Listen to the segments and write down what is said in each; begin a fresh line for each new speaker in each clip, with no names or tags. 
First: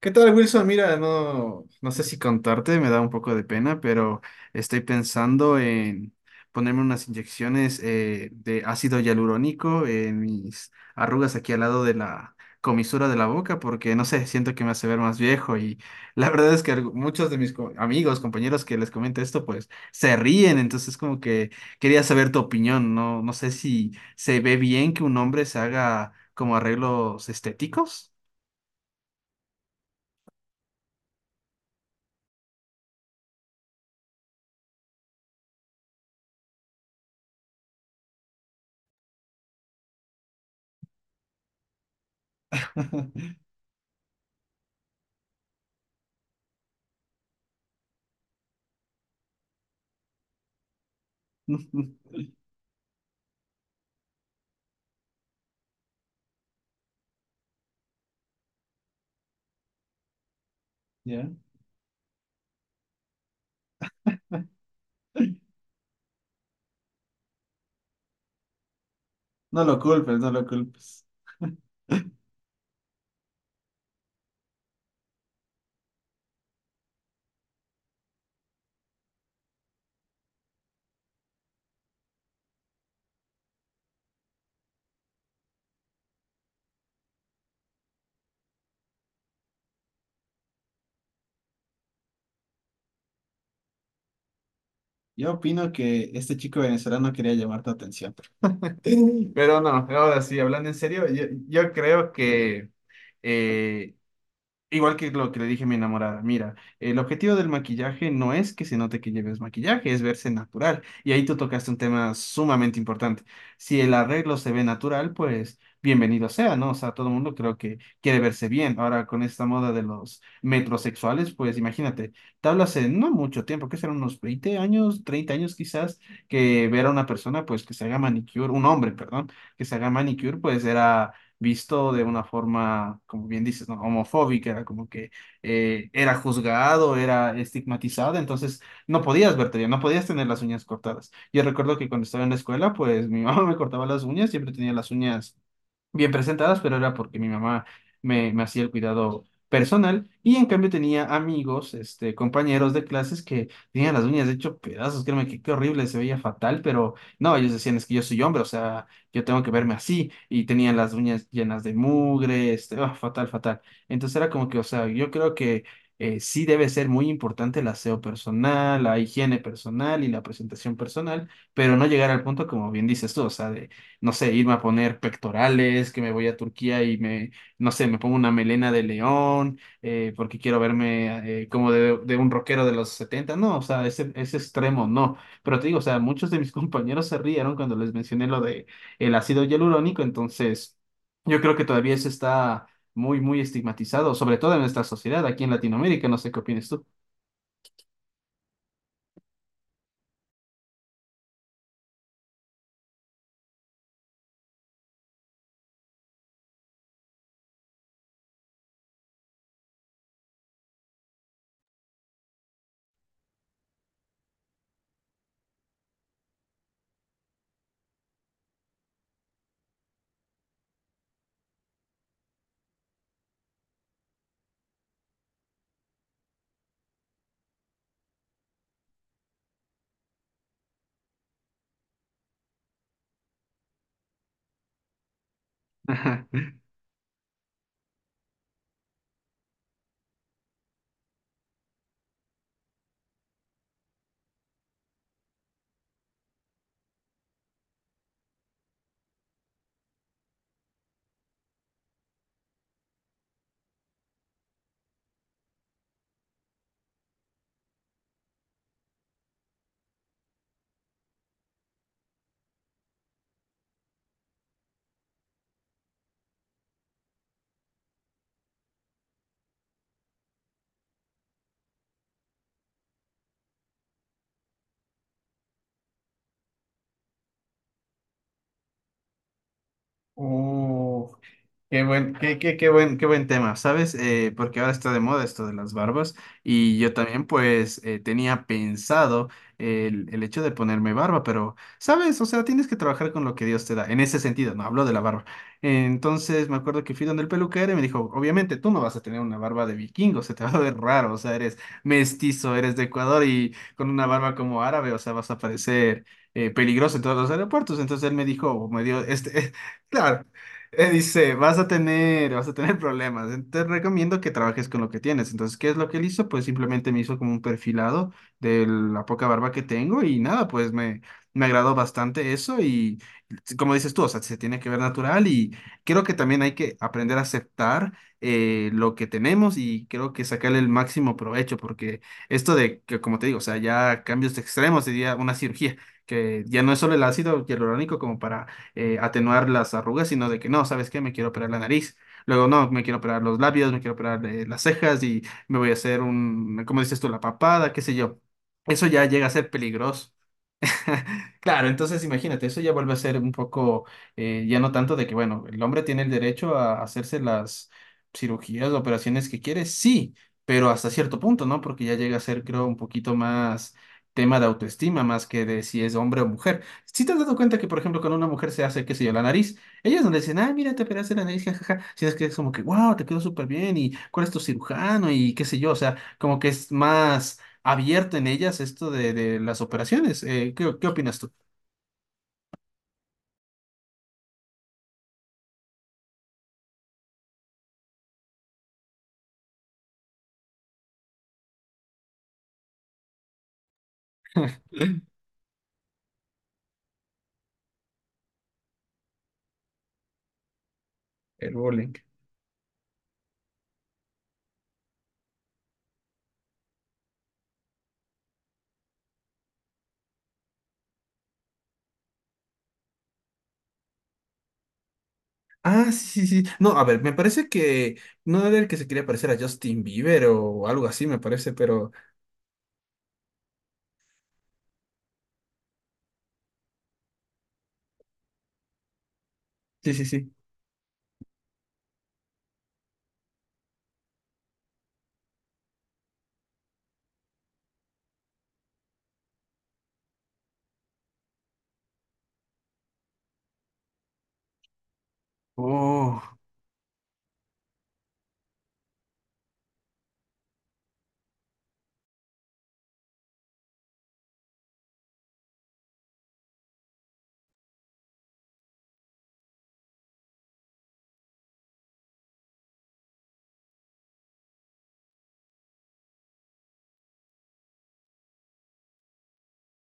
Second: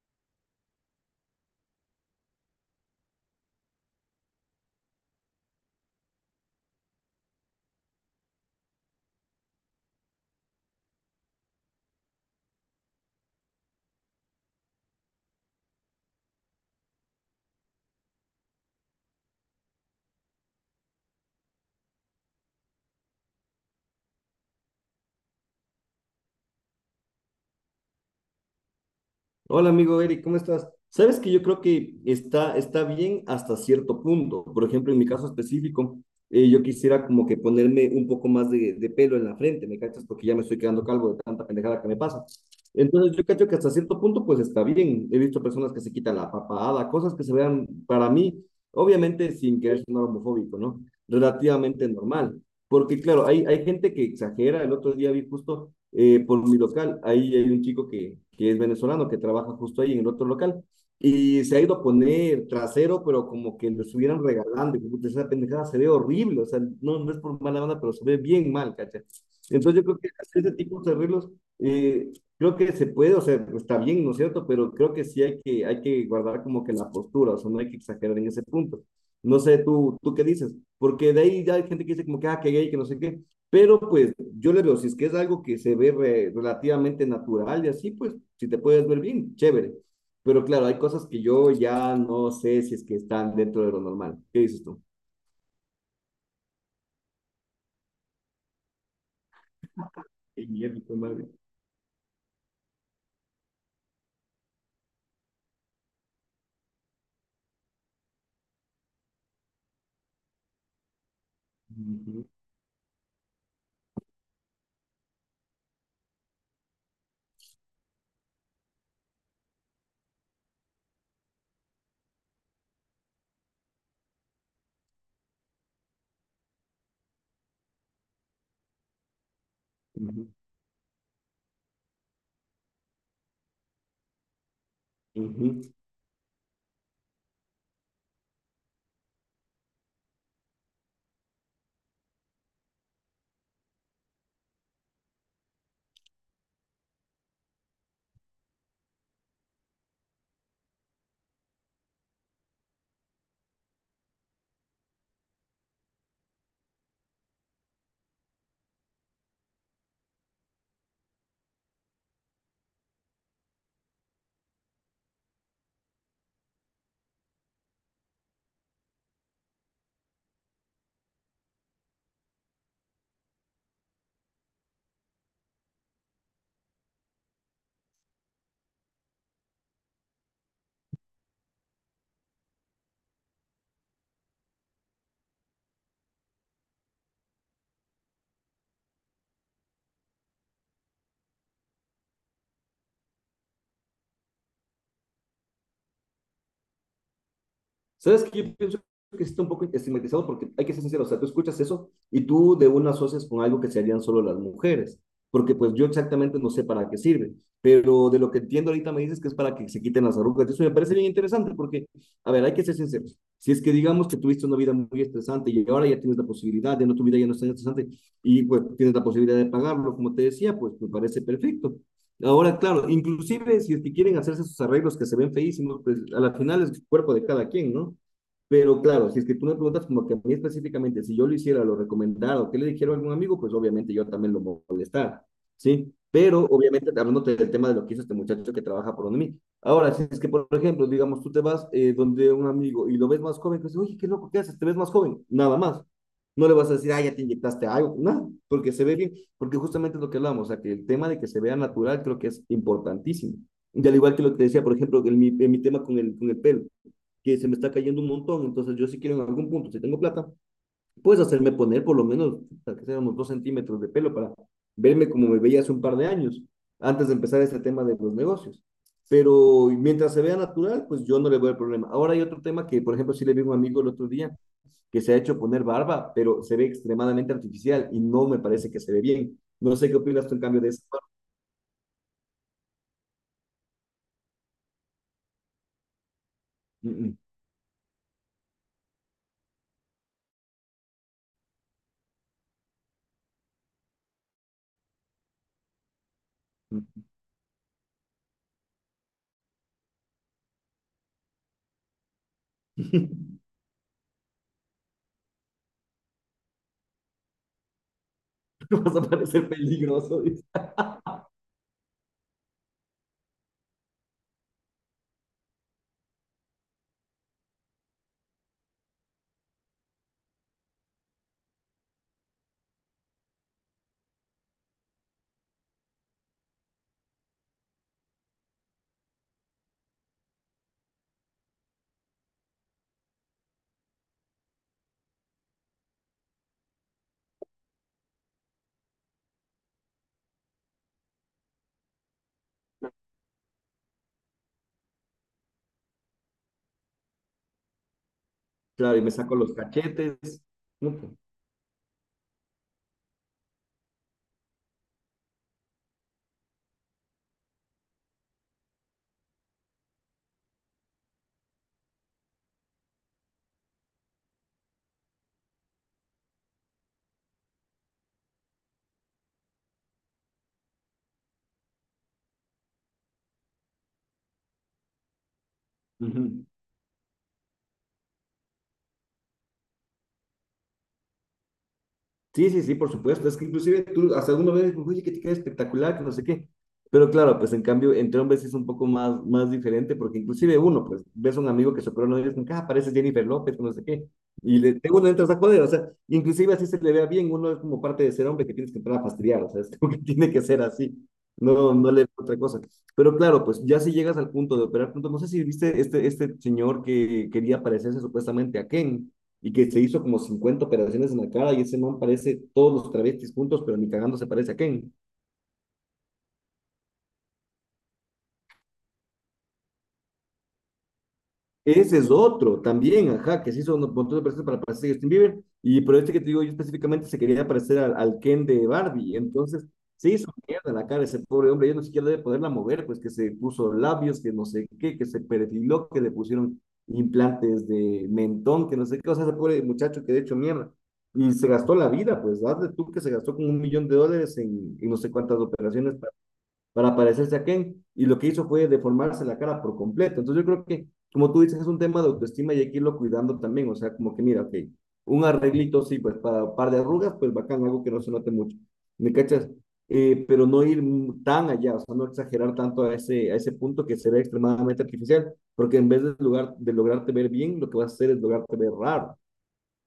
¿Qué tal, Wilson? Mira, no, no sé si contarte, me da un poco de pena, pero estoy pensando en ponerme unas inyecciones de ácido hialurónico en mis arrugas aquí al lado de la comisura de la boca, porque no sé, siento que me hace ver más viejo y la verdad es que muchos de mis amigos, compañeros que les comento esto, pues se ríen, entonces como que quería saber tu opinión, no, no sé si se ve bien que un hombre se haga como arreglos estéticos.
Hola amigo Eric, ¿cómo estás? Sabes que yo creo que está bien hasta cierto punto. Por ejemplo, en mi caso específico, yo quisiera como que ponerme un poco más de pelo en la frente, ¿me cachas? Porque ya me estoy quedando calvo de tanta pendejada que me pasa. Entonces yo cacho que hasta cierto punto pues está bien. He visto personas que se quitan la papada, cosas que se vean para mí, obviamente sin querer sonar homofóbico, ¿no? Relativamente normal. Porque claro, hay gente que exagera. El otro día vi justo por mi local. Ahí hay un chico que es venezolano, que trabaja justo ahí en el otro local.
¿Ya?
Y se ha ido a poner trasero, pero como que lo estuvieran regalando. Y como, puta, esa pendejada se ve horrible, o sea, no es por mala banda, pero se ve bien mal, ¿cachai?
No lo
Entonces yo creo que
culpes, no lo
hacer ese tipo de
culpes.
arreglos, eh, creo que se puede, o sea, está bien, ¿no es cierto? Pero creo que sí hay que guardar como que la postura, o sea, no hay que exagerar en ese punto. No sé, tú qué dices, porque de ahí ya hay gente que dice como que, ah, que gay, que no sé qué, pero pues yo le veo, si es que es algo que se ve relativamente natural y así, pues si te puedes ver bien, chévere. Pero claro, hay cosas que yo ya no sé si es que están dentro de lo normal. ¿Qué dices tú?
Yo opino que este chico venezolano quería llamar tu atención. Pero no, ahora sí,
Qué
hablando en
mierda,
serio, yo,
madre.
yo creo que eh, igual que lo que le dije a mi enamorada, mira, el objetivo del maquillaje no es que se note que lleves maquillaje, es verse natural. Y ahí tú tocaste un tema
Ujú,
sumamente importante. Si el arreglo se ve natural, pues bienvenido sea, ¿no? O sea, todo el mundo creo que quiere verse bien. Ahora, con esta moda de los metrosexuales, pues imagínate, te hablo hace no mucho tiempo, que serán unos 20 años, 30 años quizás, que ver a una persona, pues que se haga manicure, un hombre, perdón, que se haga
ujú.
manicure, pues era visto de una forma, como bien dices, ¿no?, homofóbica, era como que
Ujú.
era juzgado, era estigmatizado, entonces no podías verte bien, no podías tener las uñas cortadas. Yo recuerdo que cuando estaba en la escuela, pues mi mamá me cortaba las uñas, siempre tenía las uñas bien presentadas, pero era porque mi mamá me hacía el cuidado personal y en cambio tenía amigos, este, compañeros de clases que tenían las uñas de hecho pedazos, créeme que qué horrible, se veía fatal, pero no, ellos decían es que yo soy hombre, o sea, yo tengo que verme así y tenían las uñas llenas de mugre, este, ah, fatal, fatal. Entonces era como que, o sea, yo creo que sí debe ser muy importante el aseo personal, la higiene personal y la presentación personal, pero no llegar al punto como bien dices tú, o sea, de no sé, irme a poner pectorales, que me voy a Turquía y me, no sé, me pongo una melena de león, porque quiero verme como de un rockero de los setenta. No, o sea, ese extremo no. Pero te digo, o sea, muchos de mis compañeros se rieron cuando les mencioné lo de el ácido hialurónico, entonces yo creo que todavía eso está muy, muy estigmatizado, sobre todo en nuestra sociedad, aquí en Latinoamérica, no sé qué opinas tú.
¿Sabes que yo pienso que sí está un poco estigmatizado? Porque hay que ser sincero, o sea, tú escuchas eso y tú de una asocias con algo que se harían solo las mujeres, porque pues yo exactamente no sé para qué sirve, pero de lo que entiendo ahorita me dices que es para que se quiten las arrugas, eso me parece bien interesante porque, a ver, hay que ser sinceros, si es que digamos que tuviste una vida muy estresante y ahora ya tienes la posibilidad, ya no tu vida ya no es tan estresante y pues tienes la posibilidad de pagarlo, como te decía, pues me parece perfecto. Ahora, claro, inclusive si es que quieren hacerse sus arreglos que se ven feísimos, pues a la final es el cuerpo de cada quien, ¿no? Pero claro, si es que tú me preguntas como que a mí específicamente, si yo lo hiciera, lo recomendara o que le dijera a algún amigo, pues obviamente yo también lo molestara, ¿sí? Pero obviamente hablando del tema de lo que hizo este muchacho que trabaja por donde mí. Ahora, si es que, por ejemplo, digamos, tú te vas donde un amigo y lo ves más joven, que dice, oye, qué loco, ¿qué haces? ¿Te ves más joven? Nada más. No le vas a decir, ah, ya te inyectaste algo, nada, porque se ve bien, porque justamente es lo que hablamos, o sea, que el tema de que se vea natural creo que es importantísimo. Y al igual que lo que te decía, por ejemplo, en mi tema con con el pelo, que se me está cayendo un montón, entonces yo si quiero en algún punto, si tengo plata, puedes hacerme poner por lo menos, para que seamos 2 centímetros de pelo para verme como me veía hace un par de años, antes de empezar este tema de los negocios. Pero mientras se vea natural, pues yo no le veo el problema. Ahora hay otro tema que, por ejemplo, sí le vi a un amigo el otro día, que se ha hecho poner barba, pero se ve extremadamente artificial y no me parece que se ve bien. No sé qué opinas tú en cambio de eso.
Uf. Qué buen, qué, qué, qué buen tema, ¿sabes? Porque ahora está de moda esto de las barbas y yo
Mm,
también pues tenía pensado el hecho de ponerme barba, pero, ¿sabes? O sea, tienes que trabajar con lo que Dios te da, en ese sentido, no hablo de la barba. Entonces me acuerdo que fui
mm,
donde el peluquero y me dijo, obviamente tú no vas a tener una barba de vikingo, se te va a ver raro, o sea, eres mestizo, eres de Ecuador
mm.
y con una barba como árabe, o sea, vas a parecer... peligroso en todos los aeropuertos. Entonces él me dijo, o me dio
Vas a
este,
parecer
claro,
peligroso. Dice.
dice, vas a tener problemas. Te recomiendo que trabajes con lo que tienes. Entonces, ¿qué es lo que él hizo? Pues simplemente me hizo como un perfilado de la poca barba que tengo y nada, pues me agradó bastante eso y como dices tú, o sea, se tiene que ver natural y creo que también hay que aprender a aceptar lo que tenemos y creo que sacarle el máximo provecho porque esto de que, como te digo, o sea, ya cambios extremos, diría una cirugía, que ya no es solo el ácido hialurónico como para atenuar las arrugas, sino de que no, ¿sabes qué? Me quiero operar la nariz. Luego, no, me quiero operar los labios, me quiero operar las cejas y me voy a hacer un, ¿cómo dices tú? La papada, qué sé yo. Eso
Claro,
ya
y me
llega a
saco
ser
los
peligroso.
cachetes. No, pues.
Claro, entonces imagínate, eso ya vuelve a ser un poco, ya no tanto de que, bueno, el hombre tiene el derecho a hacerse las cirugías, operaciones que quiere, sí, pero hasta cierto punto, ¿no? Porque ya llega a ser, creo, un poquito más tema de autoestima, más que de si es hombre o mujer. Si te has dado cuenta que, por ejemplo, cuando una mujer se hace, qué sé yo, la nariz, ellas no le dicen, ah, mira, te operaste la nariz, jajaja, sino es que es como que, wow, te quedó súper bien, ¿y cuál es tu cirujano?, y qué sé yo, o sea, como que
Ujú.
es más abierto en ellas esto de las operaciones. ¿Qué, qué opinas tú?
Sí, sí, sí, por supuesto. Es que inclusive tú hasta uno ve, oye, que te queda espectacular, que no sé qué. Pero claro, pues en cambio, entre hombres es un poco más, más diferente, porque inclusive uno, pues, ves a un amigo que se operó, no dices, ah, pareces Jennifer López, que no sé qué. Y le, de uno entras a joder, o sea, inclusive así se le vea bien, uno es como parte de ser hombre que tienes que entrar a fastidiar, o sea, es como que tiene que ser así.
El
No,
bowling.
no le veo otra cosa. Pero claro, pues ya si llegas al punto de operar, pronto, no sé si viste este señor que quería parecerse supuestamente a Ken y que se hizo como 50 operaciones en la cara y ese man parece todos los travestis juntos, pero ni cagando se parece a Ken.
Ah, sí, sí, sí. No, a ver, me parece que no era el que se quería parecer a Justin Bieber o algo así, me parece, pero
Ese es otro también, ajá, que se hizo un montón de personas para parecer a Justin Bieber, y por este que te digo yo específicamente se quería parecer al Ken de Barbie, entonces
sí, sí,
se
sí.
hizo mierda la cara ese pobre hombre, ya no siquiera debe poderla mover, pues que se puso labios, que no sé qué, que se perfiló, que le pusieron implantes de mentón, que no sé qué, o sea, ese pobre muchacho que de hecho mierda, y se gastó la vida, pues hazle tú que se gastó como un millón de dólares en no sé cuántas operaciones
Oh.
para parecerse a Ken, y lo que hizo fue deformarse la cara por completo. Entonces yo creo que, como tú dices, es un tema de autoestima y hay que irlo cuidando también, o sea, como que mira, ok, un arreglito, sí, pues para un par de arrugas, pues bacán, algo que no se note mucho, ¿me cachas? Pero no ir tan allá, o sea, no exagerar tanto a ese punto que se ve extremadamente artificial, porque en vez de, lugar, de lograrte ver bien, lo que vas a hacer es lograrte ver raro.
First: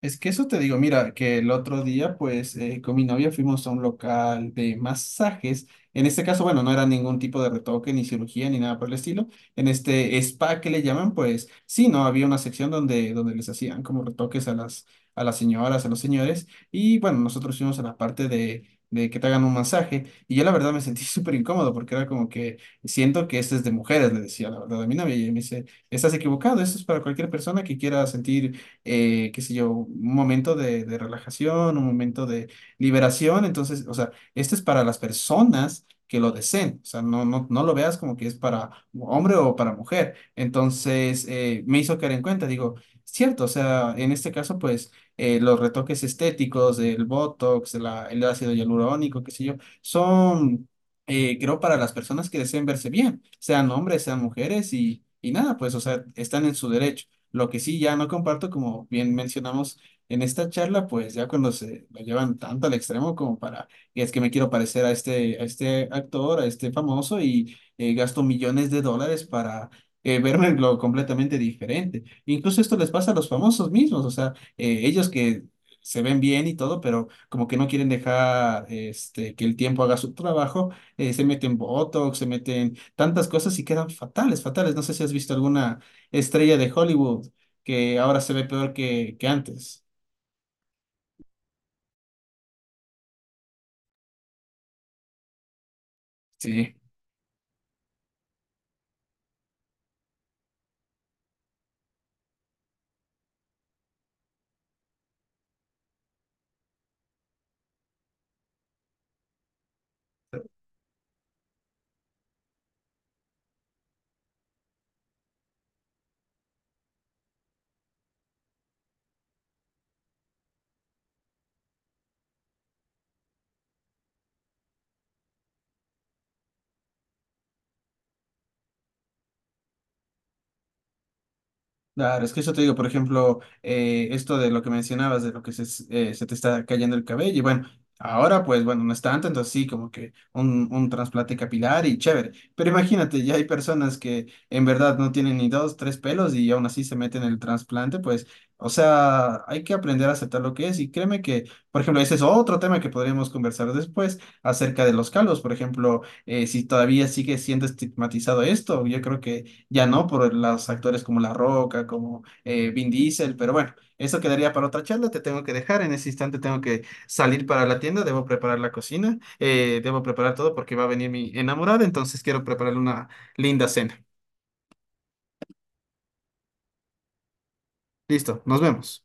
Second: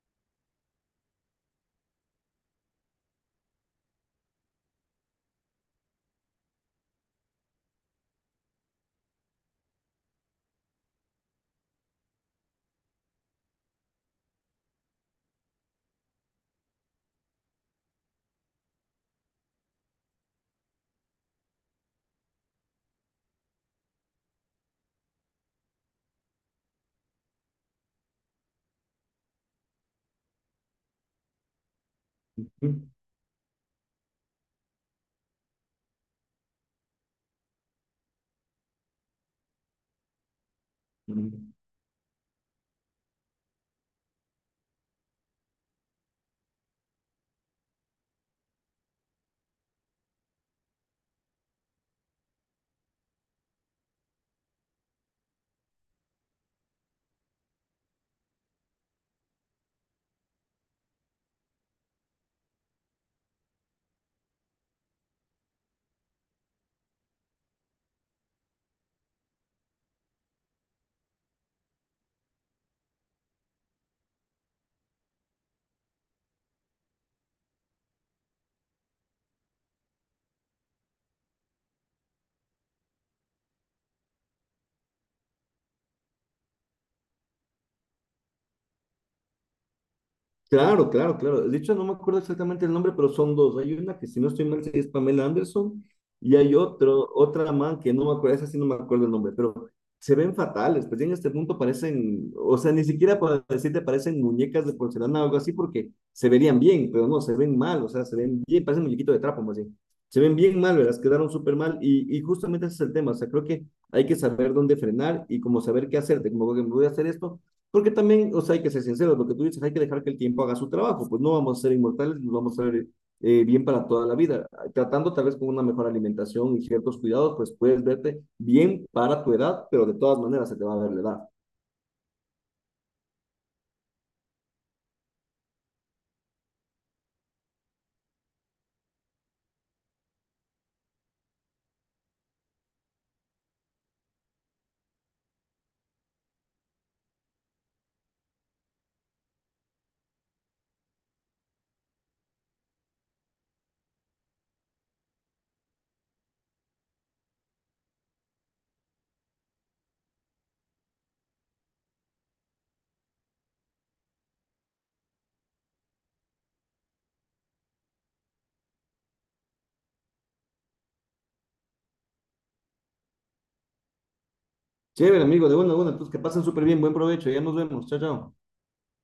Es que eso te digo, mira, que el otro día, pues, con mi novia fuimos a un local de masajes. En este caso, bueno, no era ningún tipo de retoque, ni cirugía, ni nada por el estilo. En este spa que le llaman, pues, sí, no, había una sección donde, donde les hacían como retoques a las señoras, a los señores. Y bueno, nosotros fuimos a la parte de que te hagan un masaje. Y yo la verdad me sentí súper incómodo porque era como que siento que este es de mujeres, le decía la verdad a mi novia. Y ella me dice, estás equivocado, esto es para cualquier persona que quiera sentir qué sé yo, un momento de relajación, un momento de liberación. Entonces, o sea, este es para las personas que lo deseen. O sea, no, no, no lo veas como que es para hombre o para mujer. Entonces,
Mm-hmm.
me hizo caer en cuenta, digo, cierto, o sea, en este caso, pues, los retoques estéticos, el Botox, el ácido hialurónico, qué sé yo, son creo, para las personas que deseen verse bien, sean hombres, sean mujeres y nada, pues, o sea, están en su derecho. Lo que sí ya no comparto, como bien mencionamos en esta charla, pues ya cuando se lo llevan tanto al extremo como para, y es que me quiero parecer a este actor, a este famoso y gasto millones de dólares para verme lo completamente diferente. Incluso esto les pasa a los famosos mismos, o sea, ellos que se ven bien y todo, pero como que no quieren dejar este, que el tiempo haga su trabajo, se meten Botox, se meten tantas cosas y quedan fatales, fatales. No sé si has visto alguna estrella de Hollywood, que ahora se ve peor que antes.
Claro, claro, claro. De hecho, no me acuerdo exactamente el nombre, pero son dos. Hay una que, si no estoy mal, sí es Pamela Anderson, y hay
Sí.
otra man que no me acuerdo, esa sí no me acuerdo el nombre, pero se ven fatales. Pues ya en este punto parecen, o sea, ni siquiera para decirte parecen muñecas de porcelana o algo así, porque se verían bien, pero no, se ven mal, o sea, se ven bien, parecen muñequito de trapo más bien. Se ven bien mal, ¿verdad? Quedaron súper mal, y justamente ese es el tema. O sea, creo que hay que saber dónde frenar y como saber qué hacerte, como que me voy a hacer esto. Porque también, o sea, hay que ser sinceros, lo que tú dices, hay que dejar que el tiempo haga su trabajo, pues no vamos a ser inmortales, nos vamos a ver bien para toda la vida. Tratando tal vez con una mejor alimentación y ciertos cuidados, pues puedes verte bien para tu edad, pero de todas maneras se te va a ver la edad.
Claro, es que eso te digo, por ejemplo, esto de lo que mencionabas, de lo que se, se te está cayendo el cabello, y bueno, ahora pues bueno, no es tanto, entonces sí, como que un trasplante capilar y chévere, pero imagínate, ya hay personas que en verdad no tienen ni dos, tres pelos y aún así se meten el trasplante, pues, o sea, hay que aprender a aceptar lo que es y créeme que, por ejemplo, ese es otro tema que podríamos conversar después acerca de los calvos, por ejemplo, si todavía sigue siendo estigmatizado esto, yo creo que ya no por los actores como La Roca, como Vin Diesel, pero bueno, eso quedaría para otra charla. Te tengo que dejar. En ese instante tengo que salir para la tienda. Debo preparar la cocina. Debo preparar todo porque va a venir mi enamorada. Entonces quiero prepararle una linda cena.
Chévere, amigo, de una a una, entonces que pasen súper bien, buen provecho, ya nos vemos, chao, chao.
Listo, nos vemos.